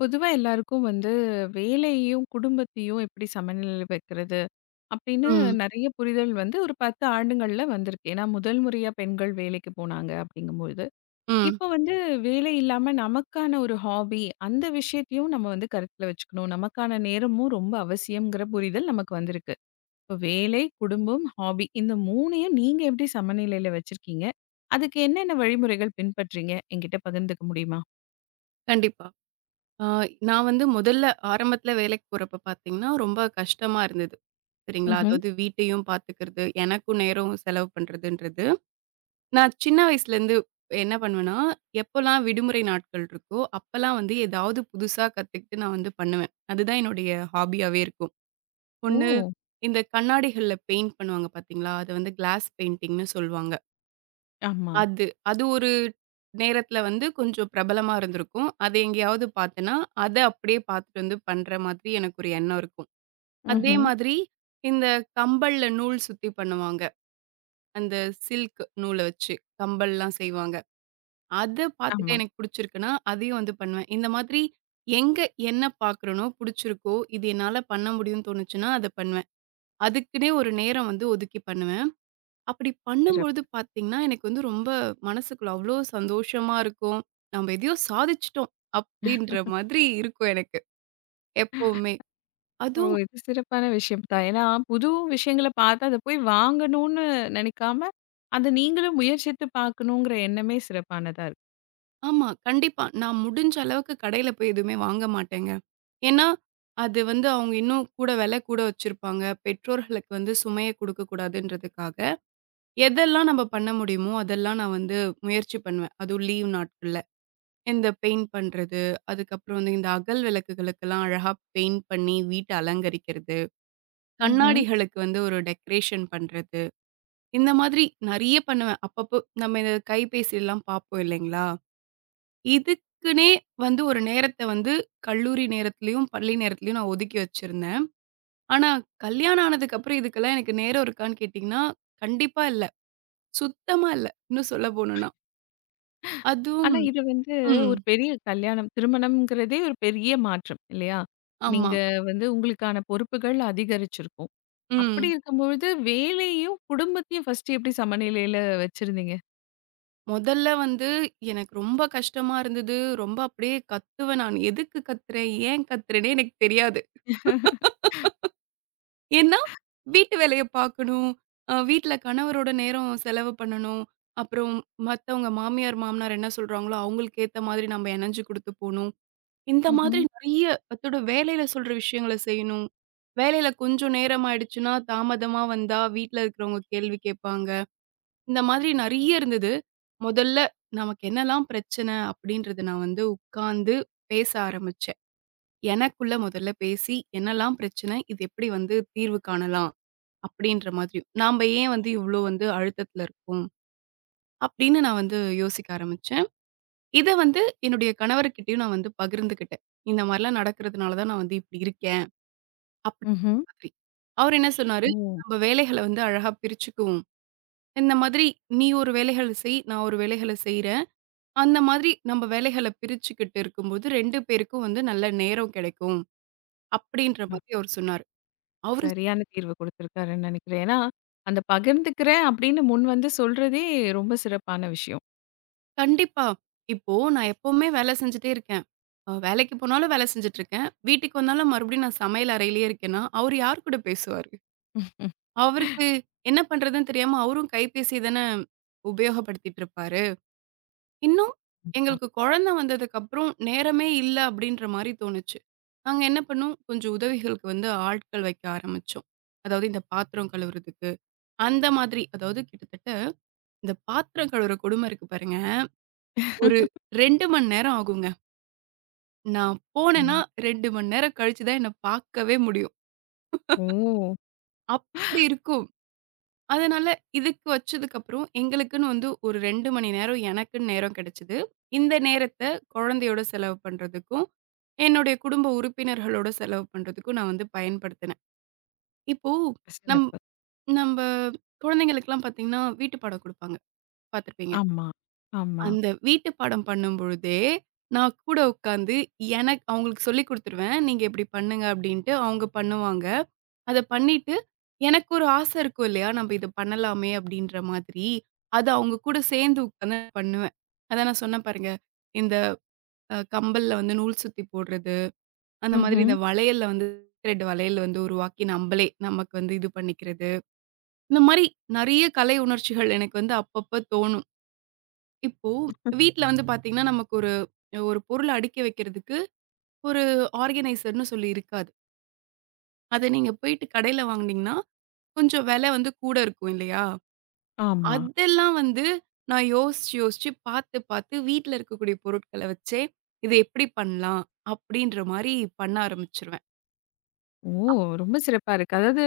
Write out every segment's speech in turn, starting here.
பொதுவா எல்லாருக்கும் வந்து வேலையையும், குடும்பத்தையும் எப்படி சமநிலையில வைக்கிறது? அப்படின்னு ம், நெறைய புரிதல் வந்து ஒரு 10 ஆண்டுங்கள்ல வந்திருக்கு. ஏன்னா முதல் முறையா பெண்கள் வேலைக்கு போனாங்க அப்படிங்கும்பொழுது. ம். இப்போ வந்து வேலை இல்லாம நமக்கான ஒரு ஹாபி அந்த விஷயத்தையும் நம்ம வந்து கருத்துல வச்சுக்கணும். நமக்கான நேரமும் ரொம்ப அவசியம்ங்கிற புரிதல் நமக்கு வந்திருக்கு. இப்போ வேலை, குடும்பம், ஹாபி இந்த 3யும் நீங்க எப்படி சமநிலையில வச்சிருக்கீங்க? அதுக்கு என்னென்ன வழிமுறைகள் பின்பற்றீங்க? என்கிட்ட பகிர்ந்துக்க முடியுமா? கண்டிப்பா. ஆ நான் வந்து ஆரம்பத்துல வேலைக்கு போறப்ப பார்த்தீங்கன்னா, ரொம்ப கஷ்டமா இருந்தது. சரிங்களா? ம்ஹ்ம். அதாவது வீட்டையும் பார்த்துக்கிறது, எனக்கும் நேரம் செலவு பண்றதுன்றது. நான் சின்ன வயசுலேருந்து என்ன பண்ணுவேன்னா, எப்போலாம் விடுமுறை நாட்கள் இருக்கோ, அப்பலாம் வந்து ஏதாவது புதுசா கத்துக்கிட்டு நான் வந்து பண்ணுவேன். அதுதான் என்னுடைய ஹாபியாவே இருக்கும். ஓ! ஒண்ணு இந்த கண்ணாடிகள்ல பெயிண்ட் பண்ணுவாங்க பார்த்தீங்களா? அத வந்து கிளாஸ் பெயிண்டிங்ன்னு சொல்லுவாங்க. அது ஒரு நேரத்துல வந்து கொஞ்சம் பிரபலமா இருந்திருக்கும். அத எங்கேயாவது பார்த்தேன்னா, அத அப்படியே பார்த்துட்டு வந்து பண்ற மாதிரி எனக்கு ஒரு எண்ணம் இருக்கும். அதே ஆமா. மாதிரி இந்த கம்பல்ல நூல் சுத்தி பண்ணுவாங்க. அந்த சில்க் நூல வச்சு கம்பல்லாம் செய்வாங்க. அத பார்த்துட்டு ஆமா. எனக்கு புடிச்சிருக்குன்னா, அதையும் வந்து பண்ணுவேன். இந்த மாதிரி எங்க என்ன பார்க்குறேனோ, புடிச்சிருக்கோ, இது என்னால பண்ண முடியும்னு தோணுச்சுன்னா, அத பண்ணுவேன். அதுக்குன்னே ஒரு நேரம் வந்து ஒதுக்கி பண்ணுவேன். அப்படி பண்ணும்பொழுது சிறப்பு. பார்த்தீங்கன்னா, எனக்கு வந்து ரொம்ப மனசுக்குள்ள அவ்ளோ சந்தோஷமா இருக்கும். "நம்ப எதையோ சாதிச்சுட்டோம்" அப்படின்ற மாதிரி இருக்கும் எனக்கு எப்பவுமே. ஓ! அதுவும் இது சிறப்பான விஷயம் தான். ஏன்னா, புது விஷயங்கள பார்த்து அத போய் வாங்கணும்னு நினைக்காம, அத நீங்களும் முயற்சித்து பார்க்கணுங்கிற எண்ணமே சிறப்பானதா இருக்கு. ஆமா, கண்டிப்பா. நான் முடிஞ்ச அளவுக்கு கடையில போய் எதுவுமே வாங்க மாட்டேங்க. ஏன்னா, அது வந்து அவங்க இன்னும் கூட விலை கூட வச்சிருப்பாங்க. பெற்றோர்களுக்கு வந்து சுமைய குடுக்கக்கூடாதுன்றதுக்காக, எதெல்லாம் நம்ப பண்ண முடியுமோ, அதெல்லாம் நான் வந்து முயற்சி பண்ணுவேன். அதுவும் லீவ் நாட்கள்ல. இந்த பெயிண்ட் பண்றது, அதுக்கப்புறம் வந்து இந்த அகல் விளக்குகளுக்கெல்லாம் அழகா பெயிண்ட் பண்ணி வீட்ட அலங்கரிக்கிறது, ம்ஹ்ம். கண்ணாடிகளுக்கு வந்து ஒரு டெக்கரேஷன் பண்றது, இந்த மாதிரி நெறைய பண்ணுவேன். அப்பப்போ நம்ம இந்த கைபேசிலாம் பார்ப்போம் இல்லைங்களா? இதுக்குன்னே வந்து ஒரு நேரத்த வந்து கல்லூரி நேரத்திலயும், பள்ளி நேரத்திலயும் நான் ஒதுக்கி வச்சிருந்தேன். ஆனா கல்யாணம் ஆனதுக்கு அப்புறம் இதுக்கெல்லாம் எனக்கு நேரம் இருக்கான்னு கேட்டீங்கன்னா, கண்டிப்பா இல்ல. சுத்தமா இல்ல. இன்னும் சொல்ல போணும்னா. அதுவும் ஆனா, இது வந்து ம். ஒரு பெரிய கல்யாணம் திருமணம்ங்கிறதே ஒரு பெரிய மாற்றம் இல்லையா? ஆமா. நீங்க வந்து உங்களுக்கான பொறுப்புகள் அதிகரிச்சிருக்கும். அப்படி ம். இருக்கும்பொழுது வேலையையும், குடும்பத்தையும் ஃபர்ஸ்ட்டு எப்படி சமநிலையில வச்சிருந்தீங்க? முதல்ல வந்து எனக்கு ரொம்ப கஷ்டமா இருந்தது. ரொம்ப அப்படியே கத்துவேன் நான். எதுக்கு கத்துறேன்? ஏன் கத்துறேன்னே எனக்கு தெரியாது. ஏன்னா, வீட்டு வேலைய பார்க்கணும். வீட்ல கணவரோட நேரம் செலவு பண்ணணும். அப்புறம் மத்தவங்க மாமியார், மாமனார் என்ன சொல்றாங்களோ, அவங்களுக்கு ஏத்த மாதிரி நம்ம இணஞ்சு குடுத்து போணும். இந்த ம்ஹ்ம். மாதிரி நெறைய அத்தோட வேலையில சொல்ற விஷயங்கள செய்யணும். வேலையில கொஞ்சம் நேரம் ஆயிடுச்சுன்னா, தாமதமா வந்தா வீட்ல இருக்கிறவங்க கேள்வி கேட்பாங்க. இந்த மாதிரி நெறைய இருந்தது. முதல்ல நமக்கு என்னலாம் பிரச்சனை அப்டின்றத நான் வந்து உட்கார்ந்து பேச ஆரம்பிச்சேன். எனக்குள்ள முதல்ல பேசி, என்னலாம் பிரச்சனை? இது எப்டி வந்து தீர்வு காணலாம்? அப்டின்ற மாதிரி. நாம ஏன் வந்து இவ்ளோ வந்து அழுத்தத்துல இருக்கோம்? அப்டின்னு நான் வந்து யோசிக்க ஆரம்பிச்சேன். இத வந்து என்னுடைய கணவர்கிட்டயும் நான் வந்து பகிர்ந்துக்கிட்டேன். இந்த மாரிலாம் நடக்கிறதுனால தான் நான் வந்து இப்டி இருக்கேன். அப்டி ம்ஹ்ம். மாதிரி. அவரு என்ன சொன்னாரு? ஓ! "நம்ம வேலைகள வந்து அழகா பிரிச்சுக்குவோம். இந்த மாதிரி நீ ஒரு வேலைகள செய், நான் ஒரு வேலைகள செய்றேன்." அந்த மாதிரி நம்ம வேலைகள பிரிச்சுக்கிட்டு இருக்கும்போது 2 பேருக்கும் வந்து நல்ல நேரம் கிடைக்கும். அப்படின்ற மாதிரி அவரு சொன்னாரு. அவரு சரியான தீர்வு குடுத்திருக்காருன்னு நினைக்கிறேன். ஏன்னா, அந்த பகிர்ந்துக்கிறேன் அப்படின்னு முன் வந்து சொல்றதே ரொம்ப சிறப்பான விஷயம். கண்டிப்பா. இப்போ நான் எப்பவுமே வேலை செஞ்சுட்டே இருக்கேன். வேலைக்கு போனாலும் வேலை செஞ்சுட்டு இருக்கேன். வீட்டுக்கு வந்தாலும் மறுபடியும் நான் சமையல் அறையிலேயே இருக்கேன்னா, அவரு யார் கூட பேசுவாரு? ம். அவருக்கு என்ன பண்றதுன்னு தெரியாம அவரும் கைபேசிய தானே உபயோகப்படுத்திட்டு இருப்பாரு. இன்னும் கண்டிப்பா. எங்களுக்கு குழந்தை வந்ததுக்கப்புறம் நேரமே இல்ல அப்படின்ற மாரி தோணுச்சு. நாங்க என்ன பண்ணோம், கொஞ்சம் உதவிகளுக்கு வந்து ஆட்கள் வைக்க ஆரம்பிச்சோம். அதாவது இந்த பாத்திரம் கழுவுறதுக்கு, அந்த மாதிரி. அதாவது கிட்டத்தட்ட இந்த பாத்திரம் கழுவுற கொடும இருக்கு பாருங்க. ஒரு 2 மணி நேரம் ஆகுங்க. நான் போனேன்னா ஆமா. 2 மணி நேரம் கழிச்சு தான் என்ன பார்க்கவே முடியும். ஓ! அப்படி இருக்கும். அதனால இதுக்கு வச்சதுக்கப்புறம் எங்களுக்குன்னு வந்து ஒரு 2 மணி நேரம் எனக்குன்னு நேரம் கிடைச்சது. இந்த நேரத்த குழந்தையோட செலவு பண்றதுக்கும், என்னுடைய குடும்ப உறுப்பினர்களோட செலவு பண்றதுக்கும் நான் வந்து பயன்படுத்தினேன். இப்போ நம் சிறப்பு. நம்ப குழந்தைங்களுக்கெல்லாம் பார்த்தீங்கன்னா, வீட்டு பாடம் குடுப்பாங்க. பார்த்துருப்பீங்க. ஆமா, ஆமா. அந்த வீட்டு பாடம் பண்ணும்பொழுதே, நான் கூட உட்காந்து அவங்களுக்கு சொல்லிக் குடுத்துருவேன். நீங்க இப்படி பண்ணுங்க அப்படின்ட்டு அவங்க பண்ணுவாங்க. அத பண்ணிட்டு, எனக்கு ஒரு ஆசை இருக்கும் இல்லையா? நம்ப இத பண்ணலாமே அப்படின்ற மாதிரி. அத அவங்க கூட சேர்ந்து உட்காந்து பண்ணுவேன். அதான் நான் சொன்னேன் பாருங்க. இந்த கம்பல்ல வந்து நூல் சுத்தி போடுறது, அந்த மாதிரி ம்ஹ்ம். இந்த வளையல்ல வந்து த்ரெட் வளையல் வந்து உருவாக்கி நம்பளே நமக்கு வந்து இது பண்ணிக்கிறது. இந்த மாரி நெறைய கலை உணர்ச்சிகள் எனக்கு வந்து அப்பப்ப தோணும். இப்போ வீட்ல வந்து பாத்தீங்கன்னா, நமக்கு ஒரு ஒரு பொருள அடுக்கி வைக்கிறதுக்கு ஒரு ஆர்கனைசர்ன்னு சொல்லி இருக்காது. அத நீங்க போயிட்டு கடையில வாங்குனீங்கன்னா, கொஞ்சம் விலை வந்து கூட இருக்கும் இல்லையா? ஆமா. அதெல்லாம் வந்து நான் யோசிச்சு பாத்து வீட்ல இருக்கக்கூடிய பொருட்கள வச்சே, "இது எப்படி பண்ணலாம்?" அப்படின்ற மாரி பண்ண ஆரம்பிச்சுருவேன். ஓ! ரொம்ப சிறப்பா இருக்கு. அதாவது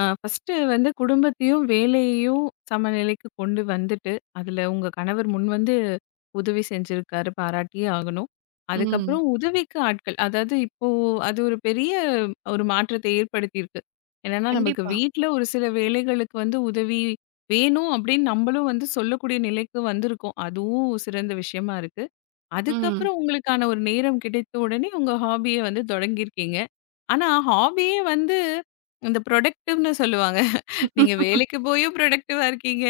ஃபர்ஸ்ட்டு வந்து குடும்பத்தையும், வேலையையும் சமநிலைக்கு கொண்டு வந்துட்டு, அதில உங்க கணவர் முன் வந்து உதவி செஞ்சிருக்காரு. பாராட்டியே ஆகணும். ம். அதுக்கப்புறம் உதவிக்கு ஆட்கள். அதாவது இப்போ அது ஒரு பெரிய ஒரு மாற்றத்தை ஏற்படுத்தியிருக்கு. என்னன்னா, நமக்கு கண்டிப்பா. வீட்ல ஒரு சில வேலைகளுக்கு வந்து உதவி வேணும் அப்படின்னு நம்பளும் வந்து சொல்லக்கூடிய நிலைக்கு வந்திருக்கோம். அதுவும் சிறந்த விஷயமா இருக்கு. ம். அதுக்கப்புறம் உங்களுக்கான ஒரு நேரம் கிடைத்த உடனே உங்க ஹாபிய வந்து தொடங்கியிருக்கீங்க. ஆனா ஹாபியே வந்து இந்த ப்ரொடக்டிவ்ன்னு சொல்லுவாங்க. நீங்க வேலைக்கு போயும் புரொடக்டிவா இருக்கீங்க.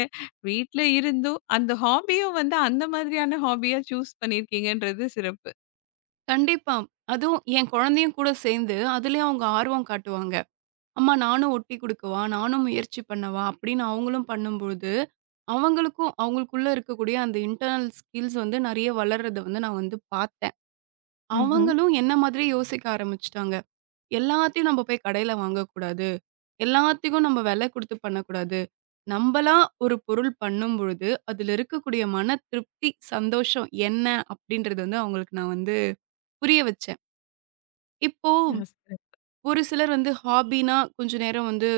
வீட்ல இருந்தும் அந்த ஹாபியும் வந்து அந்த மாதிரியான ஹாபியா சூஸ் பண்ணியிருக்கீங்கன்றது சிறப்பு. கண்டிப்பா. அதுவும் என் குழந்தையும் கூட சேர்ந்து, அதுலயும் அவங்க ஆர்வம் காட்டுவாங்க. அம்மா நானும் ஒட்டி குடுக்கவா? நானும் முயற்சி பண்ணவா? அப்படின்னு அவங்களும் பண்ணும்பொழுது, அவங்களுக்கும் அவங்களுக்குள்ள இருக்கக்கூடிய அந்த இன்டர்னல் ஸ்கில்ஸ் வந்து நெறைய வளர்றத வந்து நான் வந்து பார்த்தேன். ம்ஹ்ம். அவங்களும் என்ன மாதிரி யோசிக்க ஆரம்பிச்சுட்டாங்க. எல்லாத்தையும் நம்ம போய் கடையில வாங்கக்கூடாது. எல்லாத்துக்கும் நம்ம விலை குடுத்து பண்ணக்கூடாது. நம்பளா ஒரு பொருள் பண்ணும்பொழுது, அதுல இருக்கக்கூடிய மன திருப்தி, சந்தோஷம் என்ன அப்படின்றத வந்து அவங்களுக்கு நான் வந்து புரிய வச்சேன். இப்போ ஆ, சிறப்பு. ஒரு சிலர் வந்து ஹாபின்னா, கொஞ்ச நேரம் வந்து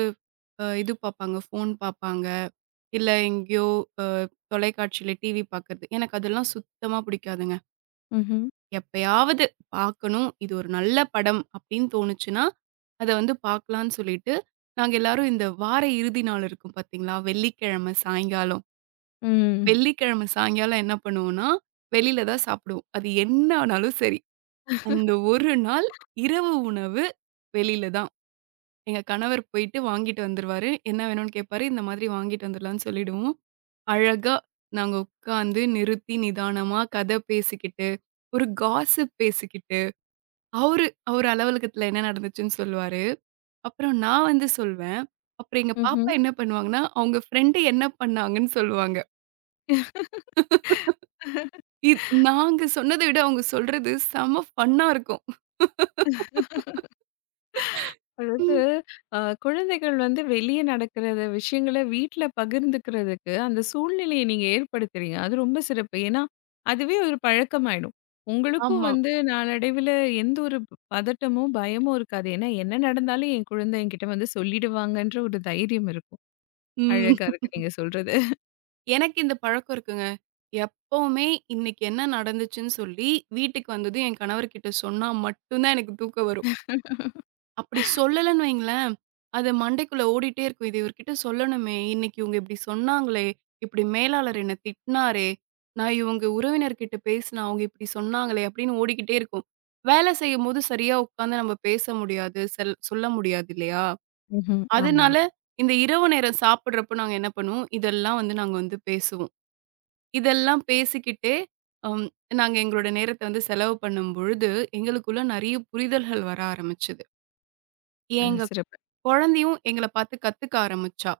இது பாப்பாங்க, ஃபோன் பாப்பாங்க. இல்ல எங்கேயோ அ தொலைக்காட்சியில டிவி பாக்குறது. எனக்கு அதெல்லாம் சுத்தமா பிடிக்காதுங்க. ம்ஹ்ம். எப்பயாவது பாக்கணும், இது ஒரு நல்ல படம் அப்படின்னு தோணுச்சுன்னா, அத வந்து பாக்கலான்னு சொல்லிட்டு, நாங்க எல்லாரும் இந்த வார இறுதி நாள் இருக்கும் பாத்தீங்களா? வெள்ளிக்கிழமை சாயங்காலம். ம். வெள்ளிக்கிழமை சாயங்காலம் என்ன பண்ணுவோம்னா, வெளியில தான் சாப்பிடுவோம். அது என்ன ஆனாலும் சரி. அந்த ஒரு நாள் இரவு உணவு வெளியில தான். எங்க கணவர் போயிட்டு வாங்கிட்டு வந்துருவாரு. என்ன வேணும்னு கேட்பாரு. இந்த மாதிரி வாங்கிட்டு வந்துடலான்னு சொல்லிடுவோம். அழகா நாங்க உட்காந்து நிறுத்தி நிதானமா கதை பேசிக்கிட்டு, ஒரு காசிப் பேசிக்கிட்டு, அவரு அவரு அலுவலகத்துல என்ன நடந்துச்சுன்னு சொல்லுவாரு. அப்புறம் நான் வந்து சொல்வேன். அப்புறம் எங்க பாப்பா ம்ஹ்ம். என்ன பண்ணுவாங்கன்னா, அவங்க ஃப்ரெண்ட் என்ன பண்ணாங்கன்னு சொல்லுவாங்க. இத் நாங்க சொன்னத விட அவங்க சொல்றது செம ஃபன்னா இருக்கும். அதாவது ம், அ குழந்தைகள் வந்து வெளிய நடக்கிறத விஷயங்கள வீட்ல பகிர்ந்துக்கிறதுக்கு, அந்த சூழ்நிலைய நீங்க ஏற்படுத்துறீங்க. அது ரொம்ப சிறப்பு. ஏன்னா, அதுவே ஒரு பழக்கமாயிடும். உங்களுக்கும் ஆமா. வந்து நாளடைவில எந்த ஒரு பதட்டமும், பயமும் இருக்காது. ஏன்னா, என்ன நடந்தாலும் என் குழந்தை என்கிட்ட வந்து சொல்லிடுவாங்கன்ற ஒரு தைரியம் இருக்கும். ம். அழகா இருக்கு நீங்க சொல்றது. எனக்கு இந்த பழக்கம் இருக்குங்க. எப்பவுமே இன்னைக்கு என்ன நடந்துச்சுன்னு சொல்லி, வீட்டுக்கு வந்ததும் என் கணவர்கிட்ட சொன்னா மட்டும் தான் எனக்கு தூக்கம் வரும். அப்படி சொல்லலன்னு வைங்களேன், அது மண்டைக்குள்ள ஓடிட்டே இருக்கும். "இது இவர்கிட்ட சொல்லணுமே, இன்னைக்கு இவங்க இப்படி சொன்னாங்களே, இப்படி மேலாளர் என்ன திட்டினாரே, நான் இவங்க உறவினர்கிட்ட பேசினேன், அவங்க இப்படி சொன்னாங்களே" அப்படின்னு ஓடிக்கிட்டே இருக்கும். வேலை செய்யும்போது சரியா உட்காந்து நம்ம பேச முடியாது, செல் சொல்ல முடியாது இல்லையா? ம்ஹ்ம். ஆமா. அதனால இந்த இரவு நேரம் சாப்பிடுறப்போ நாங்க என்ன பண்ணுவோம், இதெல்லாம் வந்து நாங்க வந்து பேசுவோம். இதெல்லாம் பேசிக்கிட்டே, அம் நாங்க எங்களோட நேரத்த வந்து செலவு பண்ணும்பொழுது, எங்களுக்குள்ள நெறைய புரிதல்கள் வர ஆரம்பிச்சது. எங்க சிறப்பு. குழந்தையும் எங்கள பார்த்து கத்துக்க ஆரம்பிச்சா.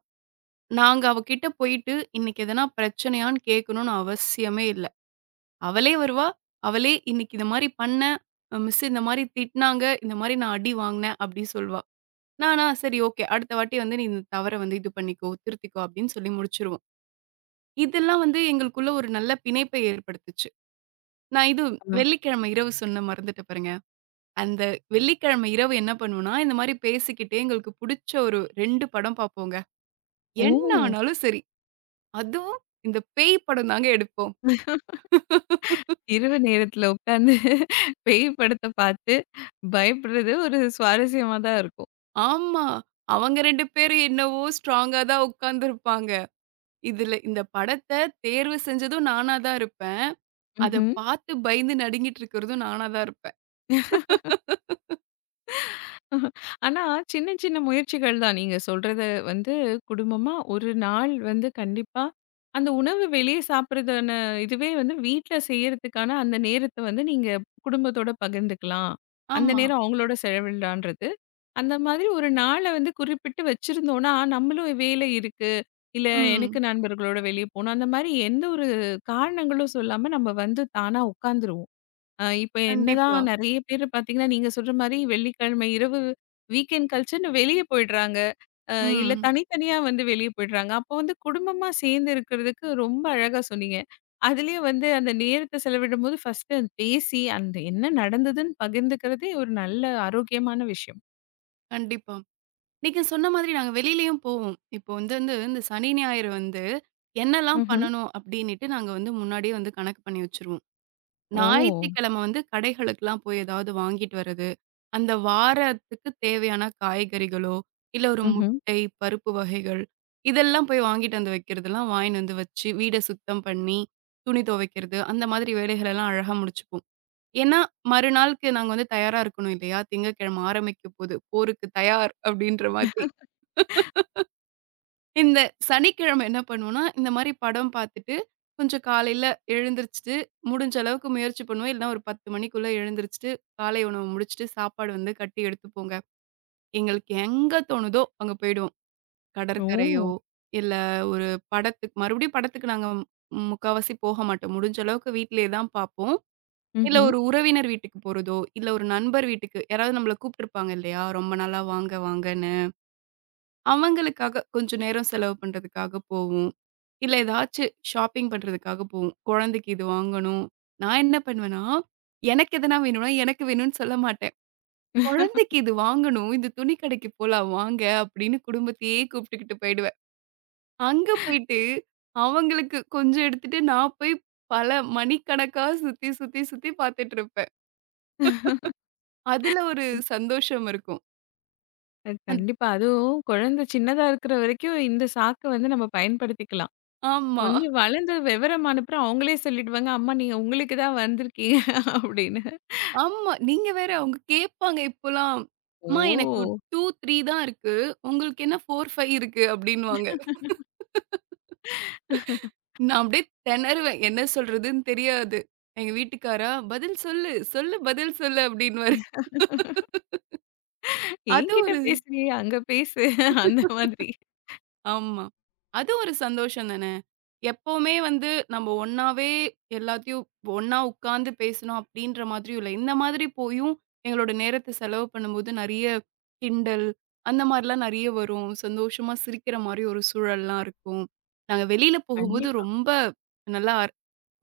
நாங்க அவ கிட்ட போயிட்டு, "இன்னைக்கு எதனா பிரச்சனையான்னு?" கேட்கணும்னு அவசியமே இல்ல. அவளே வருவா, அவளே "இன்னைக்கு இந்த மாரி பண்ணேன், மிஸ் இந்த மாரி திட்டினாங்க, இந்த மாரி நான் அடி வாங்கினேன்" அப்படி சொல்வா. நானா, "சரி ஓகே, அடுத்த வாட்டி வந்து நீ இந்த தவற வந்து இது பண்ணிக்கோ, திருத்திக்கோ" அப்படின்னு சொல்லி முடிச்சுருவோம். இதெல்லாம் வந்து எங்களுக்குள்ள ஒரு நல்ல பிணைப்பை ஏற்படுத்துச்சு. நான் இது ஆமா. வெள்ளிக்கிழமை இரவு சொன்ன மறந்துட்டேன் பாருங்க. அந்த வெள்ளிக்கிழமை இரவு என்ன பண்ணுவோம்னா, இந்த மாரி பேசிக்கிட்டே எங்களுக்கு புடிச்ச ஒரு 2 படம் பாப்போங்க. என்ன ஓ! ஆனாலும் சரி. அதுவும் இந்த பேய் படம் தாங்க எடுப்போம். இரவு நேரத்துல உட்காந்து பேய் படத்த பார்த்து பயப்படுறது ஒரு சுவாரஸ்யமா தான் இருக்கும். ஆமா. அவங்க 2 பேரும் என்னவோ ஸ்ட்ராங்கா தான் உட்கார்ந்துருப்பாங்க. இதுல இந்த படத்த தேர்வு செஞ்சதும் நானா தான் இருப்பேன். அத ம்ஹ்ம். பாத்து பயந்து நடுங்கிட்டு இருக்கிறதும் நானா தான் இருப்பேன். ஆனா, சின்ன சின்ன முயற்சிகள் தான். நீங்க சொல்றது வந்து குடும்பமா ஒரு நாள் வந்து கண்டிப்பா அந்த உணவு வெளிய சாப்பிடுறதான இதுவே வந்து வீட்ல செய்யறதுக்கான அந்த நேரத்த வந்து நீங்க குடும்பத்தோட பகிர்ந்துக்கலாம். அந்த ஆமா. நேரம் அவங்களோட செலவிடலான்றது. அந்த மாதிரி ஒரு நாள வந்து குறிப்பிட்டு வச்சிருந்தோம்னா, நம்மளும் வேலை இருக்கு, இல்ல எனக்கு ம். நண்பர்களோட வெளிய போணும். அந்த மாரி எந்த ஒரு காரணங்களும் சொல்லாம நம்ம வந்து தானா உட்காந்துருவோம். இப்ப கண்டிப்பா. என்னதான் நெறைய பேரு பார்த்தீங்கன்னா, நீங்க சொல்ற மாரி வெள்ளிக்கிழமை இரவு வீக்கெண்ட் கழிச்சுன்னு வெளிய போயிடுறாங்க. அ இல்ல ம். தனித்தனியா வந்து வெளிய போயிடுறாங்க. அப்போ வந்து குடும்பமா சேர்ந்து இருக்கிறதுக்கு ரொம்ப அழகா சொன்னீங்க. அதுலயும் வந்து அந்த நேரத்த செலவிடும்போது ஃபர்ஸ்ட்டு பேசி அந்த என்ன நடந்ததுன்னு பகிர்ந்துக்கிறதே ஒரு நல்ல ஆரோக்கியமான விஷயம். கண்டிப்பா. நீங்க சொன்ன மாதிரி நாங்க வெளியிலயும் போவோம். இப்போ வந்து வந்து இந்த சனி, ஞாயிறு வந்து என்னலாம் ம்ஹ்ம். பண்ணணும் அப்டின்னுட்டு நாங்க வந்து முன்னாடியே வந்து கணக்கு பண்ணி வச்சுருவோம். ஓ! ஞாயிற்றுக்கிழமை வந்து கடைகளுக்குலாம் போய் ஏதாவது வாங்கிட்டு வர்றது, அந்த வாரத்துக்கு தேவையான காய்கறிகளோ, இல்ல ஒரு ம்ஹ்ம். முட்டை, பருப்பு வகைகள் இதெல்லாம் போய் வாங்கிட்டு வந்து வைக்கிறதெல்லாம் வாங்கின்னு வந்து வச்சு, வீட சுத்தம் பண்ணி, துணி துவைக்கிறது அந்த மாதிரி வேலைகள் எல்லாம் அழகா முடிச்சுப்போம். ஏன்னா, மறுநாளுக்கு நாங்க வந்து தயாரா இருக்கணும் இல்லையா? திங்கட்கிழமை ஆரம்பிக்க போது, போருக்கு தயார் அப்டின்ற மாதிரி. இந்த சனிக்கிழமை என்ன பண்ணுவோம்னா, இந்த மாரி படம் பார்த்துட்டு, கொஞ்சம் காலையில எழுந்திரிச்சுட்டு, முடிஞ்ச அளவுக்கு முயற்சி பண்ணுவோம். இல்லனா ஒரு 10 மணிக்குள்ள எழுந்திரிச்சுட்டு, காலை உணவு முடிச்சுட்டு, சாப்பாடு வந்து கட்டி எடுத்துப்போங்க. எங்களுக்கு எங்க தோணுதோ அங்க போயிடுவோம். கடற்கரையோ, ஓ! இல்ல ஒரு படத்துக்கு நாங்க முக்காவாசி போக மாட்டோம். முடிஞ்ச அளவுக்கு வீட்டிலேயே தான் பார்ப்போம். இல்ல ம்ஹ்ம். ஒரு உறவினர் வீட்டுக்கு போறதோ, இல்ல ஒரு நண்பர் வீட்டுக்கு யாராவது நம்மள கூப்பிட்டுருப்பாங்க இல்லையா? ரொம்ப நாளா வாங்க வாங்கன்னு. அவங்களுக்காக கொஞ்சம் நேரம் செலவு பண்றதுக்காக போவோம். இல்ல ஏதாச்சு ஷாப்பிங் பண்றதுக்காக போவோம். குழந்தைக்கு இது வாங்கணும். நான் என்ன பண்ணுவேன்னா, எனக்கு எதனா வேணும்னா, எனக்கு வேணும்னு சொல்ல மாட்டேன். "குழந்தைக்கு இது வாங்கணும். இந்த துணி கடைக்கு போலாம் வாங்க" அப்படின்னு குடும்பத்தையே கூப்பிட்டுக்கிட்டு போயிடுவேன். அங்க போயிட்டு அவங்களுக்கு கொஞ்சம் எடுத்துட்டு நான் போய் பல மணிக்கணக்கா சுத்தி, சுத்தி பார்த்துட்டு இருப்பேன். அதுல ஒரு இ சந்தோஷம் இருக்கும். அ அந் கண்டிப்பா. அதுவும் குழந்தை சின்னதா இருக்கிற வரைக்கும் இந்த சாக்கு வந்து நம்ம பயன்படுத்திக்கலாம். ஆமா. கொஞ்சம் வளர்ந்து விவரம் அனுப்புறோம் அவங்களே சொல்லிடுவாங்க, "அம்மா நீங்க உங்களுக்கு தான் வந்திருக்கீங்க" அப்படின்னு. ஆமா. நீங்க வேற அவங்க கேட்பாங்க இப்போலாம். அம்மா எனக்கு 2, ஓ! 3 தான் இருக்கு. உங்களுக்கு என்ன 4, 5 இருக்கு அப்டின்னுவாங்க. நான் அப்டியே திணறுவேன். என்ன சொல்றதுன்னு தெரியாது. எங்க வீட்டுக்காரா, "பதில் சொல்லு, சொல்லு பதில் சொல்லு" அப்டின்னுவாரு. அது "என்கிட்ட ஒரு பேசுறியே, அங்க பேசு" அந்த மாதிரி. ஆமா. அது ஒரு சந்தோஷம் தானே! எப்பவுமே வந்து நம்ம ஒண்ணாவே எல்லாத்தையும் ஒண்ணா உட்கார்ந்து பேசணும் அப்டின்ற மாதிரியும் இல்ல. இந்த மாதிரி போயும் எங்களோட நேரத்த செலவு பண்ணும்போது நெறைய கிண்டல் அந்த மாரிலாம் நெறைய வரும். சந்தோஷமா சிரிக்கிற மாரி ஒரு சூழல்லாம் இருக்கும். நாங்க வெளியில போகும்போது கண்டிப்பா. ரொம்ப நல்லா அர்-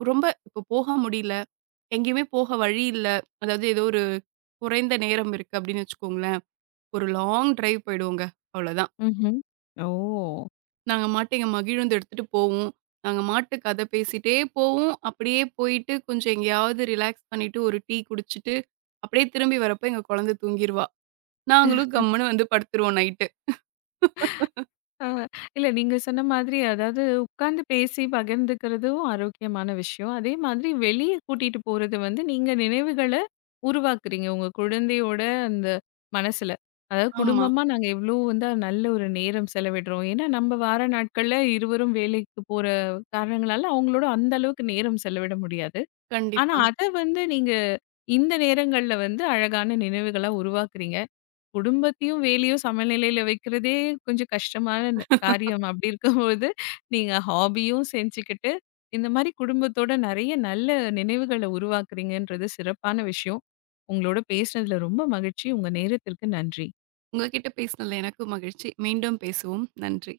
ரொம்ப இப்போ போக முடியல. எங்கேயுமே போக வழி இல்ல. அதாவது ஏதோ ஒரு குறைந்த நேரம் இருக்கு அப்டின்னு வச்சுக்கோங்களேன். ஒரு லாங் டிரைவ் போயிடுவோங்க. அவ்வளோதான். ம்ஹ்ம். ஓ! நாங்க மாட்டு எங்க மகிழுந்து எடுத்துட்டு போவோம். நாங்க மாட்டு கத பேசிட்டே போவோம். அப்படியே போயிட்டு கொஞ்சம் எங்கேயாவது ரிலாக்ஸ் பண்ணிட்டு ஒரு டீ குடிச்சிட்டு, அப்படியே திரும்பி வரப்ப எங்க குழந்தை தூங்கிருவா. நாங்களும் கம்முனு வந்து படுத்துருவோம் நைட்டு. ஆ, இல்ல நீங்க சொன்ன மாதிரி அதாவது உட்கார்ந்து பேசி பகிர்ந்துக்கிறதும் ஆரோக்கியமான விஷயம். அதே மாதிரி வெளிய கூட்டிட்டு போறது வந்து நீங்க நினைவுகள உருவாக்குறீங்க. உங்க குழந்தையோட அந்த மனசுல. அதாவது ஆமா. குடும்பமா நாங்க எவ்ளோ வந்து நல்ல ஒரு நேரம் செலவிடுறோம். ஏன்னா நம்ம வார நாட்கள்ல இருவரும் வேலைக்கு போற காரணங்களால அவங்களோட அந்த அளவுக்கு நேரம் செலவிட முடியாது. ஆனா கண்டிப்பா. அத வந்து நீங்க இந்த நேரங்கள்ல வந்து அழகான நினைவுகளா உருவாக்குறீங்க. குடும்பத்தையும், வேலையும் சமநிலையில வைக்கிறதே கொஞ்சம் கஷ்டமான காரியம். அப்படி இருக்கும்போது, நீங்க ஹாபியும் செஞ்சுக்கிட்டு, இந்த மாரி குடும்பத்தோட நெறைய நல்ல நினைவுகள உருவாக்குறீங்கன்றது சிறப்பான விஷயம். உங்களோட பேசினதுல ரொம்ப மகிழ்ச்சி. உங்க நேரத்திற்கு நன்றி. உங்க கிட்ட பேசினதுல எனக்கும் மகிழ்ச்சி. மீண்டும் பேசுவோம். நன்றி.